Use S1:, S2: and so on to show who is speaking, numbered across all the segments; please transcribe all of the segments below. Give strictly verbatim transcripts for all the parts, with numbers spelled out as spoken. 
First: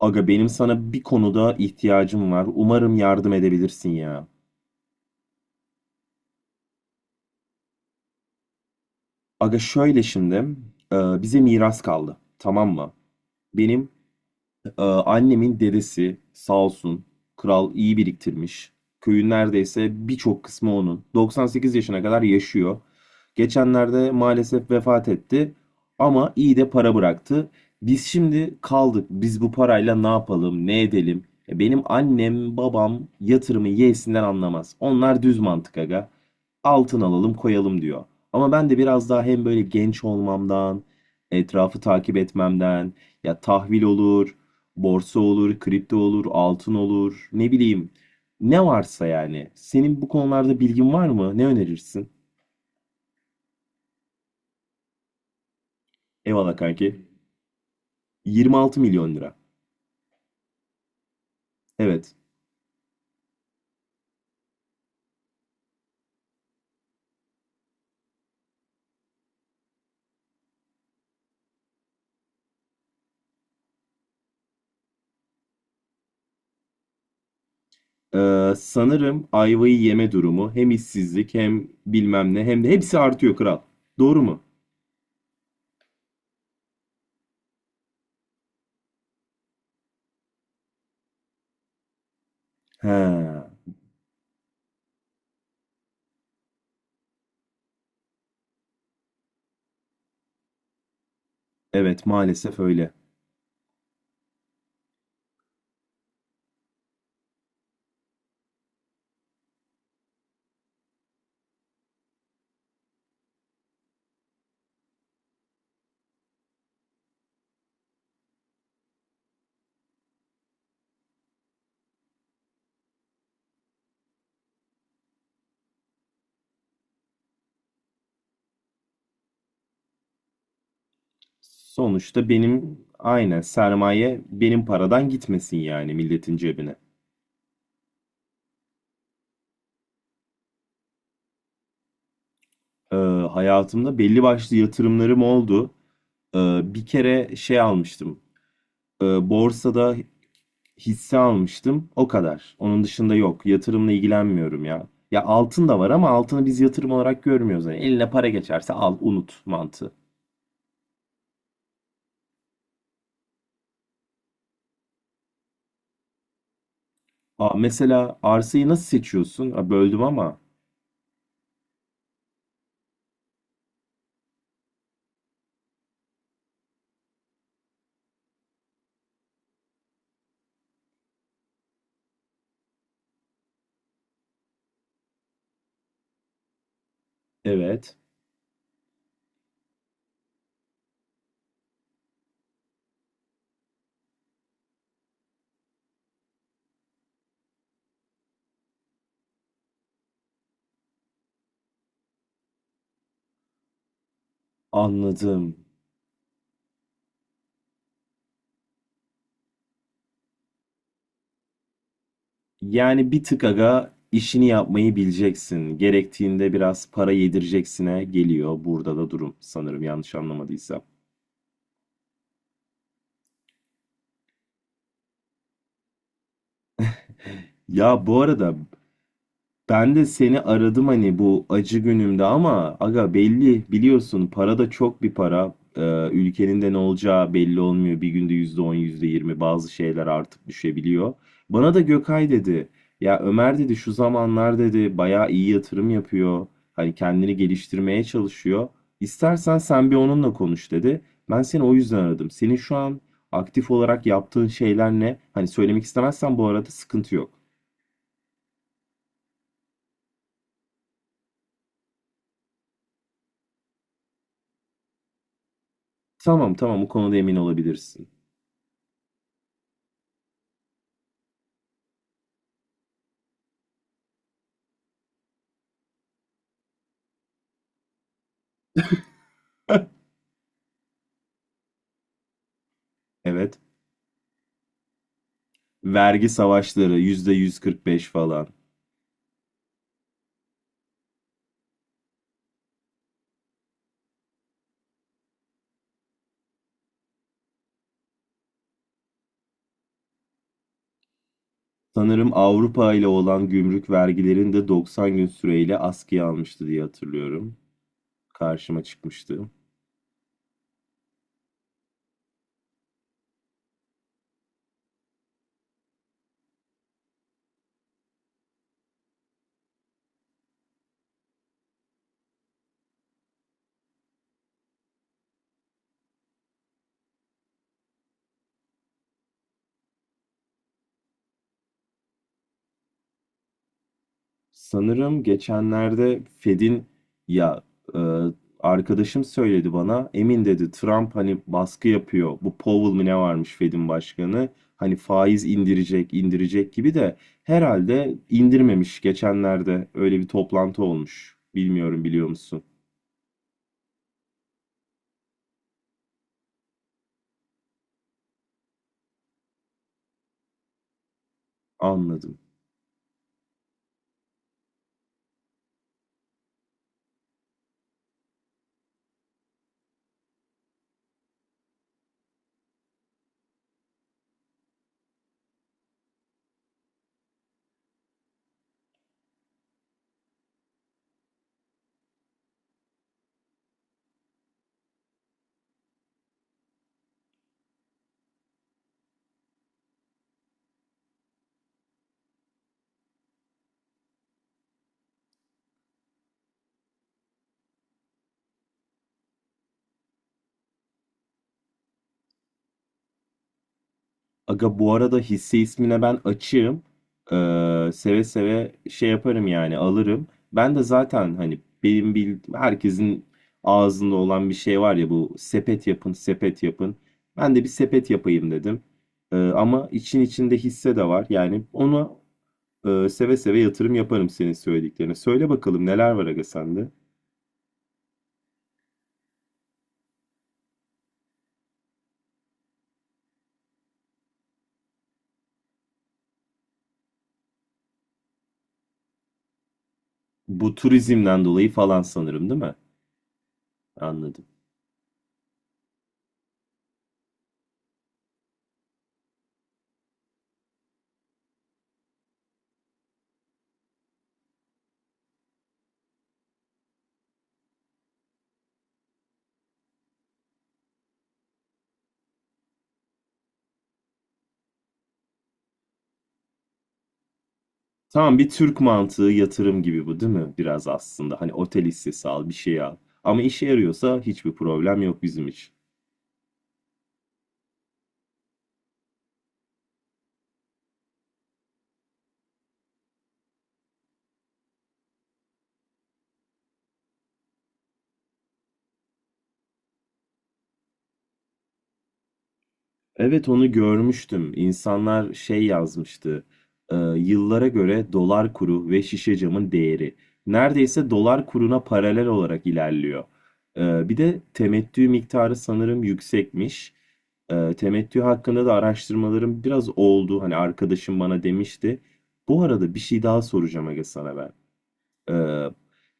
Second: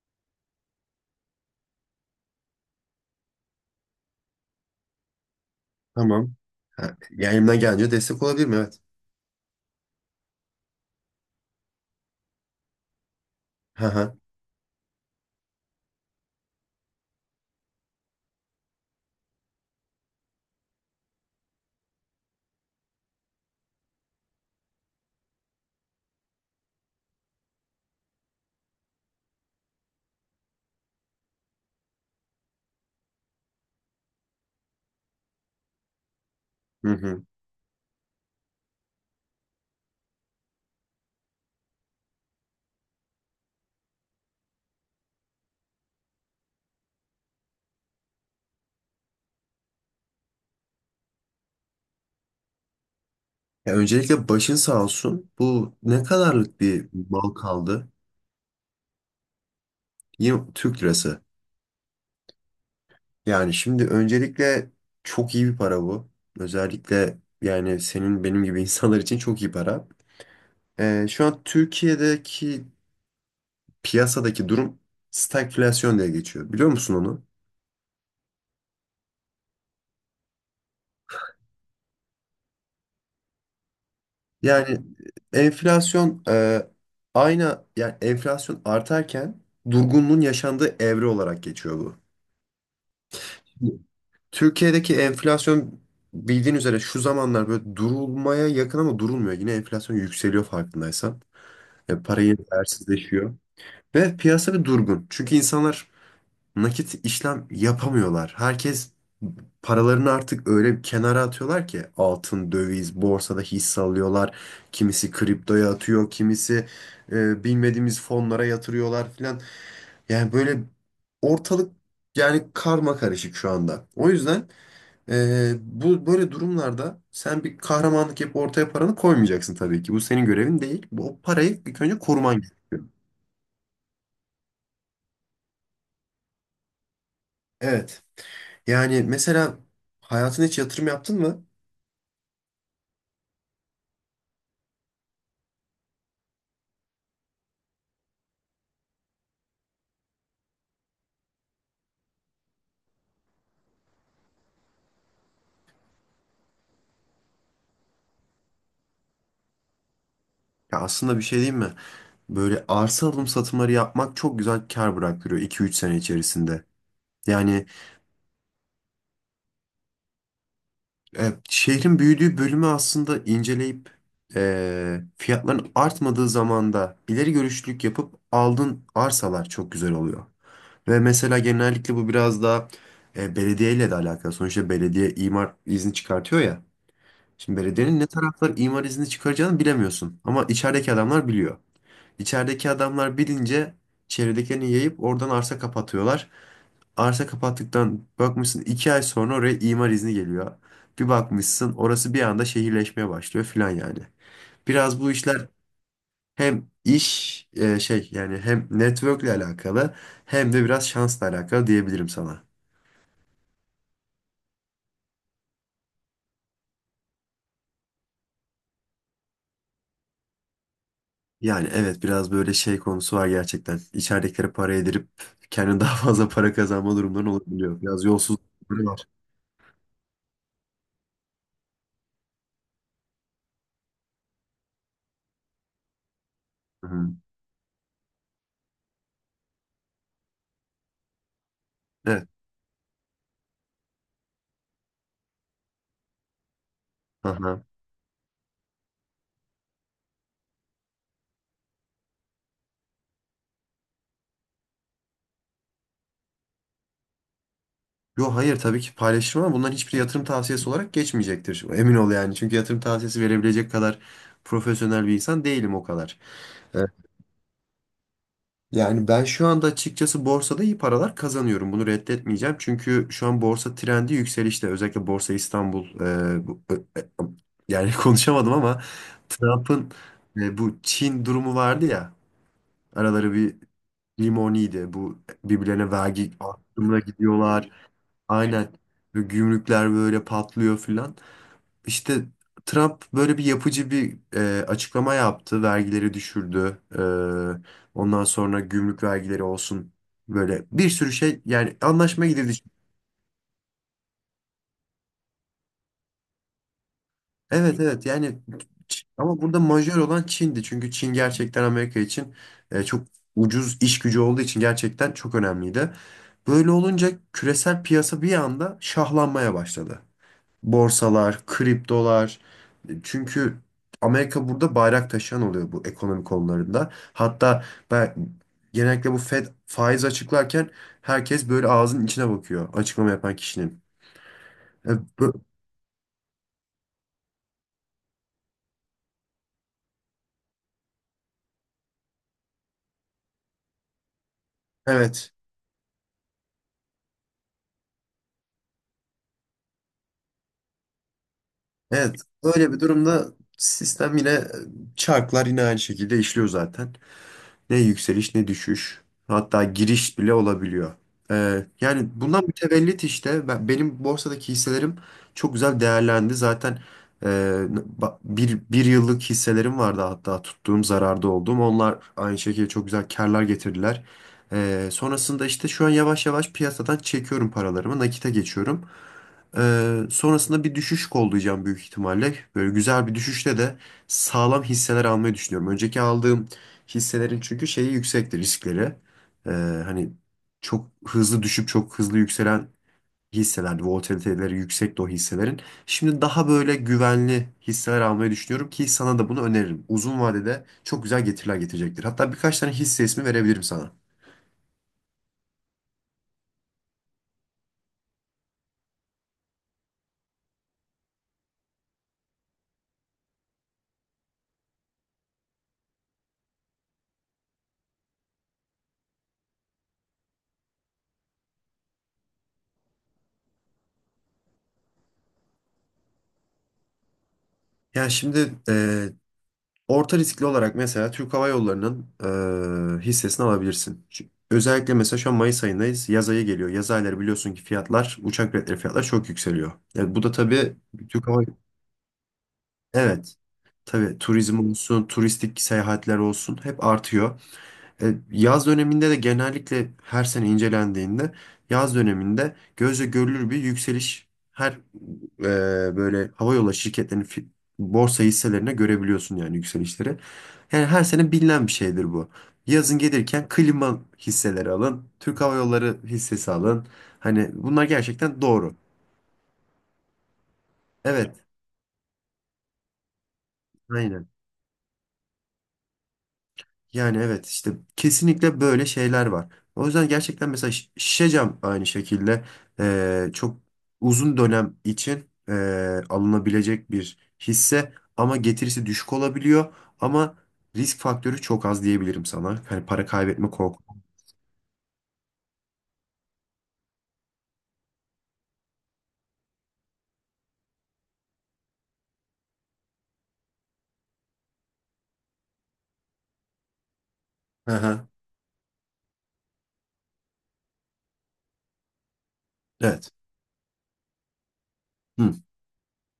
S1: Aga benim sana bir konuda ihtiyacım var. Umarım yardım edebilirsin ya.
S2: Tamam. Ha, yani elimden gelince destek olabilirim evet.
S1: Aga şöyle şimdi e, bize miras kaldı. Tamam mı?
S2: Hı
S1: Benim
S2: hı.
S1: Ee, annemin dedesi sağ olsun kral iyi biriktirmiş. Köyün neredeyse birçok kısmı onun. doksan sekiz yaşına kadar yaşıyor. Geçenlerde maalesef vefat etti ama iyi de para bıraktı. Biz şimdi kaldık. Biz bu parayla ne yapalım, ne edelim? E, Benim annem, babam yatırımı yeğsinden anlamaz. Onlar düz mantık aga.
S2: Hı
S1: Altın
S2: hı.
S1: alalım, koyalım diyor. Ama ben de biraz daha hem böyle genç olmamdan, etrafı takip etmemden, ya tahvil olur, borsa olur, kripto olur, altın olur, ne bileyim. Ne varsa yani. Senin bu konularda bilgin var mı? Ne önerirsin?
S2: Ya öncelikle başın sağ olsun. Bu ne
S1: Eyvallah
S2: kadarlık bir
S1: kanki.
S2: mal kaldı?
S1: yirmi altı milyon lira.
S2: Yine Türk lirası.
S1: Evet.
S2: Yani şimdi öncelikle çok iyi bir para bu. Özellikle yani senin benim gibi insanlar için çok iyi para. Ee, şu an Türkiye'deki piyasadaki durum stagflasyon diye geçiyor. Biliyor musun onu?
S1: Ee, sanırım ayvayı yeme durumu hem işsizlik hem bilmem ne hem de hepsi artıyor kral. Doğru mu?
S2: Yani e, enflasyon e, aynı yani enflasyon artarken durgunluğun yaşandığı evre olarak geçiyor bu.
S1: He.
S2: Türkiye'deki enflasyon bildiğin üzere şu zamanlar böyle durulmaya yakın ama durulmuyor. Yine enflasyon yükseliyor farkındaysan. E,
S1: Evet,
S2: para yine
S1: maalesef öyle.
S2: değersizleşiyor. Ve piyasa bir durgun. Çünkü insanlar nakit işlem yapamıyorlar. Herkes paralarını artık öyle bir kenara atıyorlar ki altın, döviz, borsada hisse alıyorlar. Kimisi kriptoya atıyor, kimisi e, bilmediğimiz fonlara yatırıyorlar filan. Yani böyle ortalık yani karma karışık şu anda. O yüzden e, bu böyle durumlarda sen bir kahramanlık yapıp ortaya paranı koymayacaksın tabii ki. Bu senin görevin değil. Bu o parayı ilk önce
S1: Sonuçta
S2: koruman
S1: benim
S2: gerekiyor.
S1: aynen sermaye benim paradan gitmesin yani milletin cebine.
S2: Evet. Yani mesela hayatına hiç yatırım yaptın mı?
S1: Ee, Hayatımda belli başlı yatırımlarım oldu. Ee, bir kere şey almıştım. Ee, borsada hisse almıştım. O kadar. Onun dışında yok. Yatırımla ilgilenmiyorum ya. Ya altın da var ama altını biz yatırım olarak görmüyoruz. Yani eline para geçerse al, unut mantığı.
S2: Ya aslında bir şey diyeyim mi? Böyle arsa alım satımları yapmak çok güzel kar bıraktırıyor iki üç sene içerisinde.
S1: Aa,
S2: Yani
S1: mesela arsayı nasıl seçiyorsun? Aa, böldüm ama.
S2: e, şehrin büyüdüğü bölümü aslında inceleyip e, fiyatların artmadığı zamanda ileri görüşlülük yapıp aldığın arsalar çok güzel oluyor. Ve mesela genellikle bu biraz daha e, belediyeyle de alakalı. Sonuçta belediye imar izni çıkartıyor ya. Şimdi
S1: Evet.
S2: belediyenin ne taraflar imar izni çıkaracağını bilemiyorsun. Ama içerideki adamlar biliyor. İçerideki adamlar bilince çevredekilerini yayıp oradan arsa kapatıyorlar. Arsa kapattıktan bakmışsın iki ay sonra oraya imar izni geliyor. Bir bakmışsın orası bir anda şehirleşmeye başlıyor filan yani. Biraz bu işler
S1: Anladım.
S2: hem iş e, şey yani hem network'le alakalı hem de biraz şansla alakalı diyebilirim sana.
S1: Yani bir tık aga işini yapmayı bileceksin. Gerektiğinde biraz para yedireceksine geliyor burada da durum sanırım yanlış anlamadıysam.
S2: Yani evet biraz böyle şey konusu var gerçekten. İçeridekilere para yedirip kendine daha fazla para kazanma durumları olabiliyor. Biraz
S1: Ya bu arada
S2: yolsuzlukları var.
S1: ben de seni aradım hani bu acı günümde ama aga belli biliyorsun para da çok bir para. Ee, ülkenin de ne
S2: Hı hı.
S1: olacağı belli olmuyor. Bir günde yüzde on yüzde yirmi bazı şeyler artıp düşebiliyor. Bana da
S2: Evet.
S1: Gökay dedi. Ya Ömer dedi şu zamanlar dedi bayağı iyi yatırım yapıyor. Hani kendini
S2: Aha.
S1: geliştirmeye çalışıyor. İstersen sen bir onunla konuş dedi. Ben seni o yüzden aradım. Senin şu an aktif olarak yaptığın şeyler ne? Hani söylemek istemezsen bu arada sıkıntı yok.
S2: Yo, hayır, tabii ki paylaşırım ama bunların hiçbir yatırım tavsiyesi olarak geçmeyecektir. Emin ol yani. Çünkü yatırım tavsiyesi verebilecek kadar profesyonel bir insan değilim o kadar.
S1: Tamam tamam, bu
S2: Evet.
S1: konuda emin olabilirsin.
S2: Yani ben şu anda açıkçası borsada iyi paralar kazanıyorum. Bunu reddetmeyeceğim. Çünkü şu an borsa trendi yükselişte. Özellikle Borsa İstanbul e, bu- e, e, yani konuşamadım ama Trump'ın e, bu Çin durumu vardı ya. Araları bir
S1: Evet.
S2: limoniydi. Bu birbirlerine
S1: Vergi
S2: vergi
S1: savaşları
S2: arttırmaya
S1: yüzde
S2: gidiyorlar.
S1: yüz kırk beş falan.
S2: Aynen. Ve gümrükler böyle patlıyor filan. İşte Trump böyle bir yapıcı bir e, açıklama yaptı. Vergileri düşürdü. E, ondan sonra gümrük vergileri olsun. Böyle bir sürü şey yani anlaşma
S1: Sanırım
S2: gidildi.
S1: Avrupa ile olan gümrük vergilerini de doksan gün süreyle askıya almıştı diye hatırlıyorum.
S2: Evet, evet yani
S1: Karşıma
S2: Ç- ama
S1: çıkmıştı.
S2: burada majör olan Çin'di. Çünkü Çin gerçekten Amerika için e, çok ucuz iş gücü olduğu için gerçekten çok önemliydi. Böyle olunca küresel piyasa bir anda şahlanmaya başladı. Borsalar, kriptolar. Çünkü Amerika burada bayrak taşıyan oluyor bu ekonomi konularında. Hatta ben genellikle bu Fed faiz açıklarken herkes böyle ağzının içine bakıyor açıklama yapan kişinin. E,
S1: Sanırım
S2: bu-
S1: geçenlerde Fed'in ya, e, arkadaşım söyledi bana. Emin dedi, Trump hani baskı yapıyor. Bu Powell mi ne varmış Fed'in başkanı. Hani
S2: Evet,
S1: faiz indirecek, indirecek gibi de herhalde indirmemiş geçenlerde. Öyle bir toplantı olmuş. Bilmiyorum,
S2: evet.
S1: biliyor musun?
S2: Böyle bir durumda sistem yine e, çarklar yine aynı şekilde işliyor zaten. Ne yükseliş ne düşüş. Hatta giriş bile olabiliyor. Ee, yani
S1: Anladım.
S2: bundan mütevellit işte ben, benim borsadaki hisselerim çok güzel değerlendi. Zaten e, ba- bir, bir yıllık hisselerim vardı hatta tuttuğum zararda olduğum. Onlar aynı şekilde çok güzel karlar getirdiler. Ee, sonrasında işte şu an yavaş yavaş piyasadan çekiyorum paralarımı, nakite geçiyorum. Ee, sonrasında bir düşüş kollayacağım büyük ihtimalle. Böyle güzel bir düşüşte de sağlam hisseler almayı düşünüyorum. Önceki aldığım hisselerin çünkü şeyi yüksekti, riskleri. Ee, hani çok hızlı düşüp çok hızlı yükselen hisselerdi. Volatiliteleri yüksekti o hisselerin. Şimdi daha böyle güvenli hisseler almayı düşünüyorum ki sana da bunu öneririm. Uzun vadede çok güzel getiriler getirecektir. Hatta birkaç tane hisse ismi verebilirim sana.
S1: Aga bu arada hisse ismine ben açığım. Ee, seve seve şey yaparım yani alırım. Ben de zaten hani benim bildiğim herkesin ağzında olan bir şey var ya, bu sepet yapın sepet yapın. Ben de bir sepet yapayım dedim. Ee, ama için içinde hisse de var. Yani ona e, seve seve yatırım yaparım senin söylediklerine. Söyle bakalım neler var aga sende?
S2: Ya şimdi orta riskli olarak mesela Türk Hava Yolları'nın eee, hissesini alabilirsin. Çünkü özellikle mesela şu an Mayıs ayındayız. Yaz ayı geliyor. Yaz ayları biliyorsun ki fiyatlar, uçak biletleri fiyatlar çok yükseliyor. Yani bu da
S1: Bu
S2: tabii Türk Hava.
S1: turizmden dolayı falan sanırım değil mi?
S2: Evet. Tabii
S1: Anladım.
S2: turizm olsun, turistik seyahatler olsun hep artıyor. E, Yaz döneminde de genellikle her sene incelendiğinde yaz döneminde gözle görülür bir yükseliş her e, böyle havayolu şirketlerinin fi- borsa hisselerine görebiliyorsun, yani yükselişleri. Yani her sene bilinen bir şeydir bu. Yazın gelirken klima hisseleri alın, Türk Hava Yolları hissesi alın. Hani bunlar
S1: Tamam,
S2: gerçekten
S1: bir
S2: doğru.
S1: Türk mantığı yatırım gibi bu değil mi? Biraz aslında
S2: Evet,
S1: hani otel hissesi al, bir şey al. Ama işe yarıyorsa
S2: aynen.
S1: hiçbir problem yok bizim için.
S2: Yani evet işte kesinlikle böyle şeyler var. O yüzden gerçekten mesela şi- şişe cam aynı şekilde eee, çok uzun dönem için eee, alınabilecek bir hisse ama getirisi düşük olabiliyor ama risk faktörü çok az diyebilirim sana. Hani para
S1: Evet,
S2: kaybetme
S1: onu
S2: korku.
S1: görmüştüm. İnsanlar şey yazmıştı. E, yıllara göre dolar kuru ve şişe camın değeri. Neredeyse dolar kuruna paralel olarak ilerliyor. E, bir de temettü miktarı sanırım yüksekmiş.
S2: Hı
S1: E,
S2: hı.
S1: temettü hakkında da araştırmalarım biraz oldu. Hani arkadaşım bana demişti. Bu arada bir
S2: Evet.
S1: şey daha soracağım aga sana ben.
S2: Hı.
S1: Ee,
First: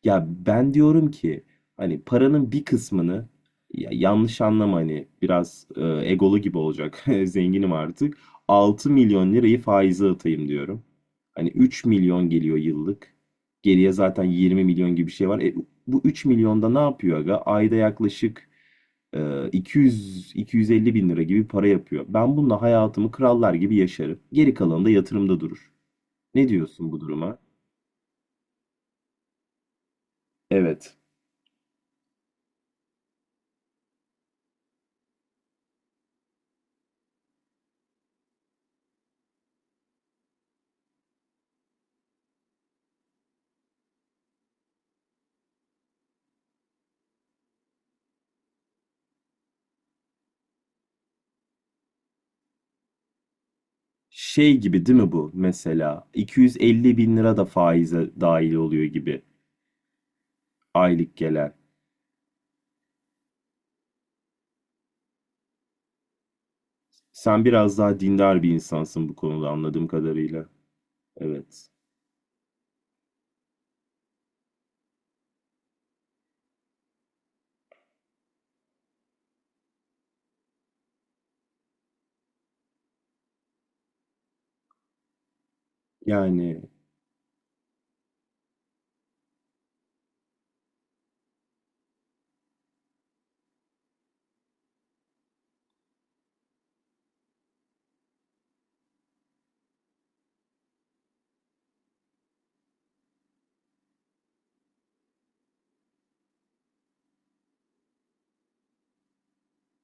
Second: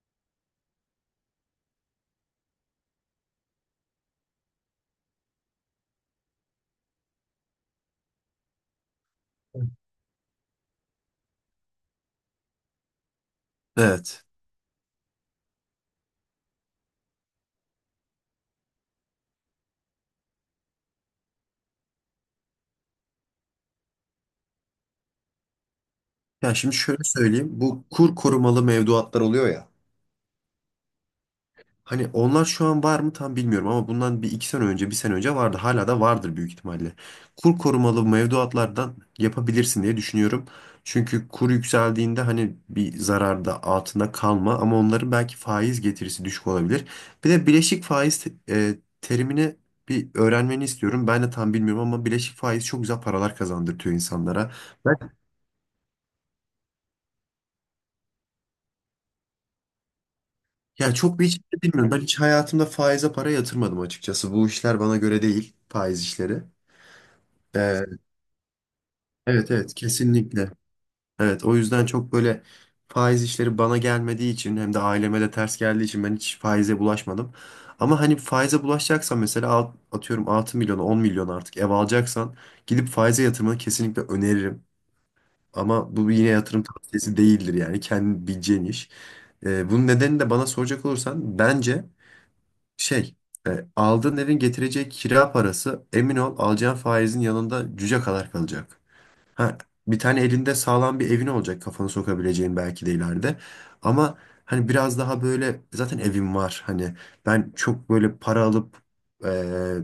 S1: Ya ben diyorum ki hani paranın bir kısmını, ya yanlış anlama hani biraz e, egolu gibi olacak, zenginim artık, altı milyon lirayı faize atayım diyorum. Hani üç milyon geliyor yıllık. Geriye zaten
S2: Evet.
S1: yirmi milyon gibi bir şey var. E, bu üç milyonda ne yapıyor aga? Ayda yaklaşık e, iki yüz iki yüz elli bin lira gibi para yapıyor. Ben bununla hayatımı krallar gibi yaşarım. Geri kalanı da yatırımda durur. Ne
S2: Yani şimdi
S1: diyorsun bu
S2: şöyle
S1: duruma?
S2: söyleyeyim. Bu kur korumalı mevduatlar oluyor ya.
S1: Evet.
S2: Hani onlar şu an var mı tam bilmiyorum ama bundan bir iki sene önce, bir sene önce vardı. Hala da vardır büyük ihtimalle. Kur korumalı mevduatlardan yapabilirsin diye düşünüyorum. Çünkü kur yükseldiğinde hani bir zararda altında kalma ama onların belki faiz getirisi düşük olabilir. Bir de bileşik faiz te- e, terimini bir öğrenmeni istiyorum. Ben de tam bilmiyorum ama bileşik faiz çok güzel paralar kazandırtıyor insanlara.
S1: Şey gibi değil mi
S2: Ben
S1: bu mesela? iki yüz elli bin lira da faize dahil oluyor gibi,
S2: ya
S1: aylık
S2: çok bir hiç
S1: gelen.
S2: bilmiyorum. Ben hiç hayatımda faize para yatırmadım açıkçası. Bu işler bana göre değil, faiz işleri.
S1: Sen biraz
S2: E,
S1: daha dindar bir insansın bu konuda
S2: Evet, evet,
S1: anladığım kadarıyla.
S2: kesinlikle. Evet, o
S1: Evet.
S2: yüzden çok böyle faiz işleri bana gelmediği için hem de aileme de ters geldiği için ben hiç faize bulaşmadım. Ama hani faize bulaşacaksan mesela alt- atıyorum altı milyona on milyon artık ev alacaksan gidip faize yatırmanı kesinlikle öneririm. Ama bu yine
S1: Yani
S2: yatırım tavsiyesi değildir yani kendin bileceğin iş. Ee, bunun nedeni de bana soracak olursan bence şey e, aldığın evin getireceği kira parası emin ol alacağın faizin yanında cüce kadar kalacak. Ha, bir tane elinde sağlam bir evin olacak kafanı sokabileceğin belki de ileride. Ama hani biraz daha böyle zaten evim var. Hani ben çok böyle para alıp e,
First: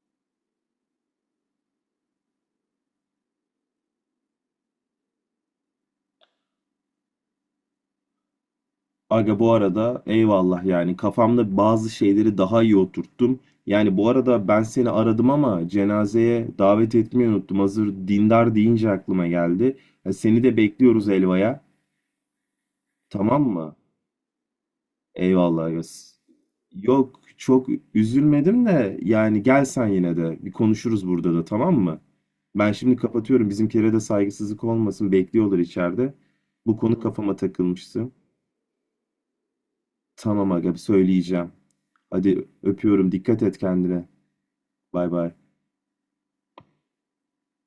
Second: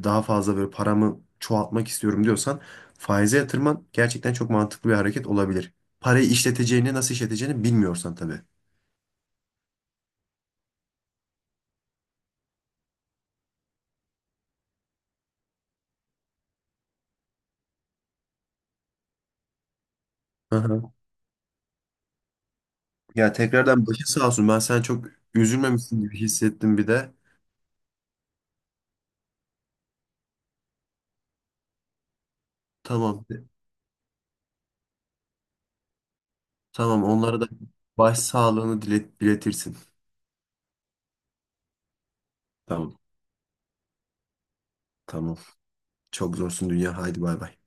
S2: daha fazla böyle paramı çoğaltmak istiyorum diyorsan faize yatırman gerçekten çok mantıklı bir hareket olabilir. Parayı işleteceğini, nasıl işleteceğini bilmiyorsan tabii.
S1: aga bu arada eyvallah, yani kafamda bazı şeyleri daha iyi oturttum. Yani bu arada ben seni aradım ama cenazeye davet etmeyi unuttum. Hazır dindar deyince aklıma geldi. Ya seni de
S2: Hı hı.
S1: bekliyoruz Elva'ya.
S2: Ya
S1: Tamam mı?
S2: tekrardan başın sağ olsun. Ben sen çok
S1: Eyvallah
S2: üzülmemişsin
S1: Yas.
S2: gibi hissettim bir de.
S1: Yok, çok üzülmedim de yani gel sen yine de, bir konuşuruz burada da, tamam mı? Ben şimdi
S2: Tamam.
S1: kapatıyorum, bizimkilere de saygısızlık olmasın, bekliyorlar içeride. Bu konu
S2: Tamam.
S1: kafama
S2: Onlara da
S1: takılmıştı.
S2: baş sağlığını dilet, diletirsin.
S1: Tamam aga, söyleyeceğim. Hadi
S2: Tamam.
S1: öpüyorum, dikkat et kendine. Bay bay.
S2: Tamam. Çok zorsun dünya. Haydi bay bay.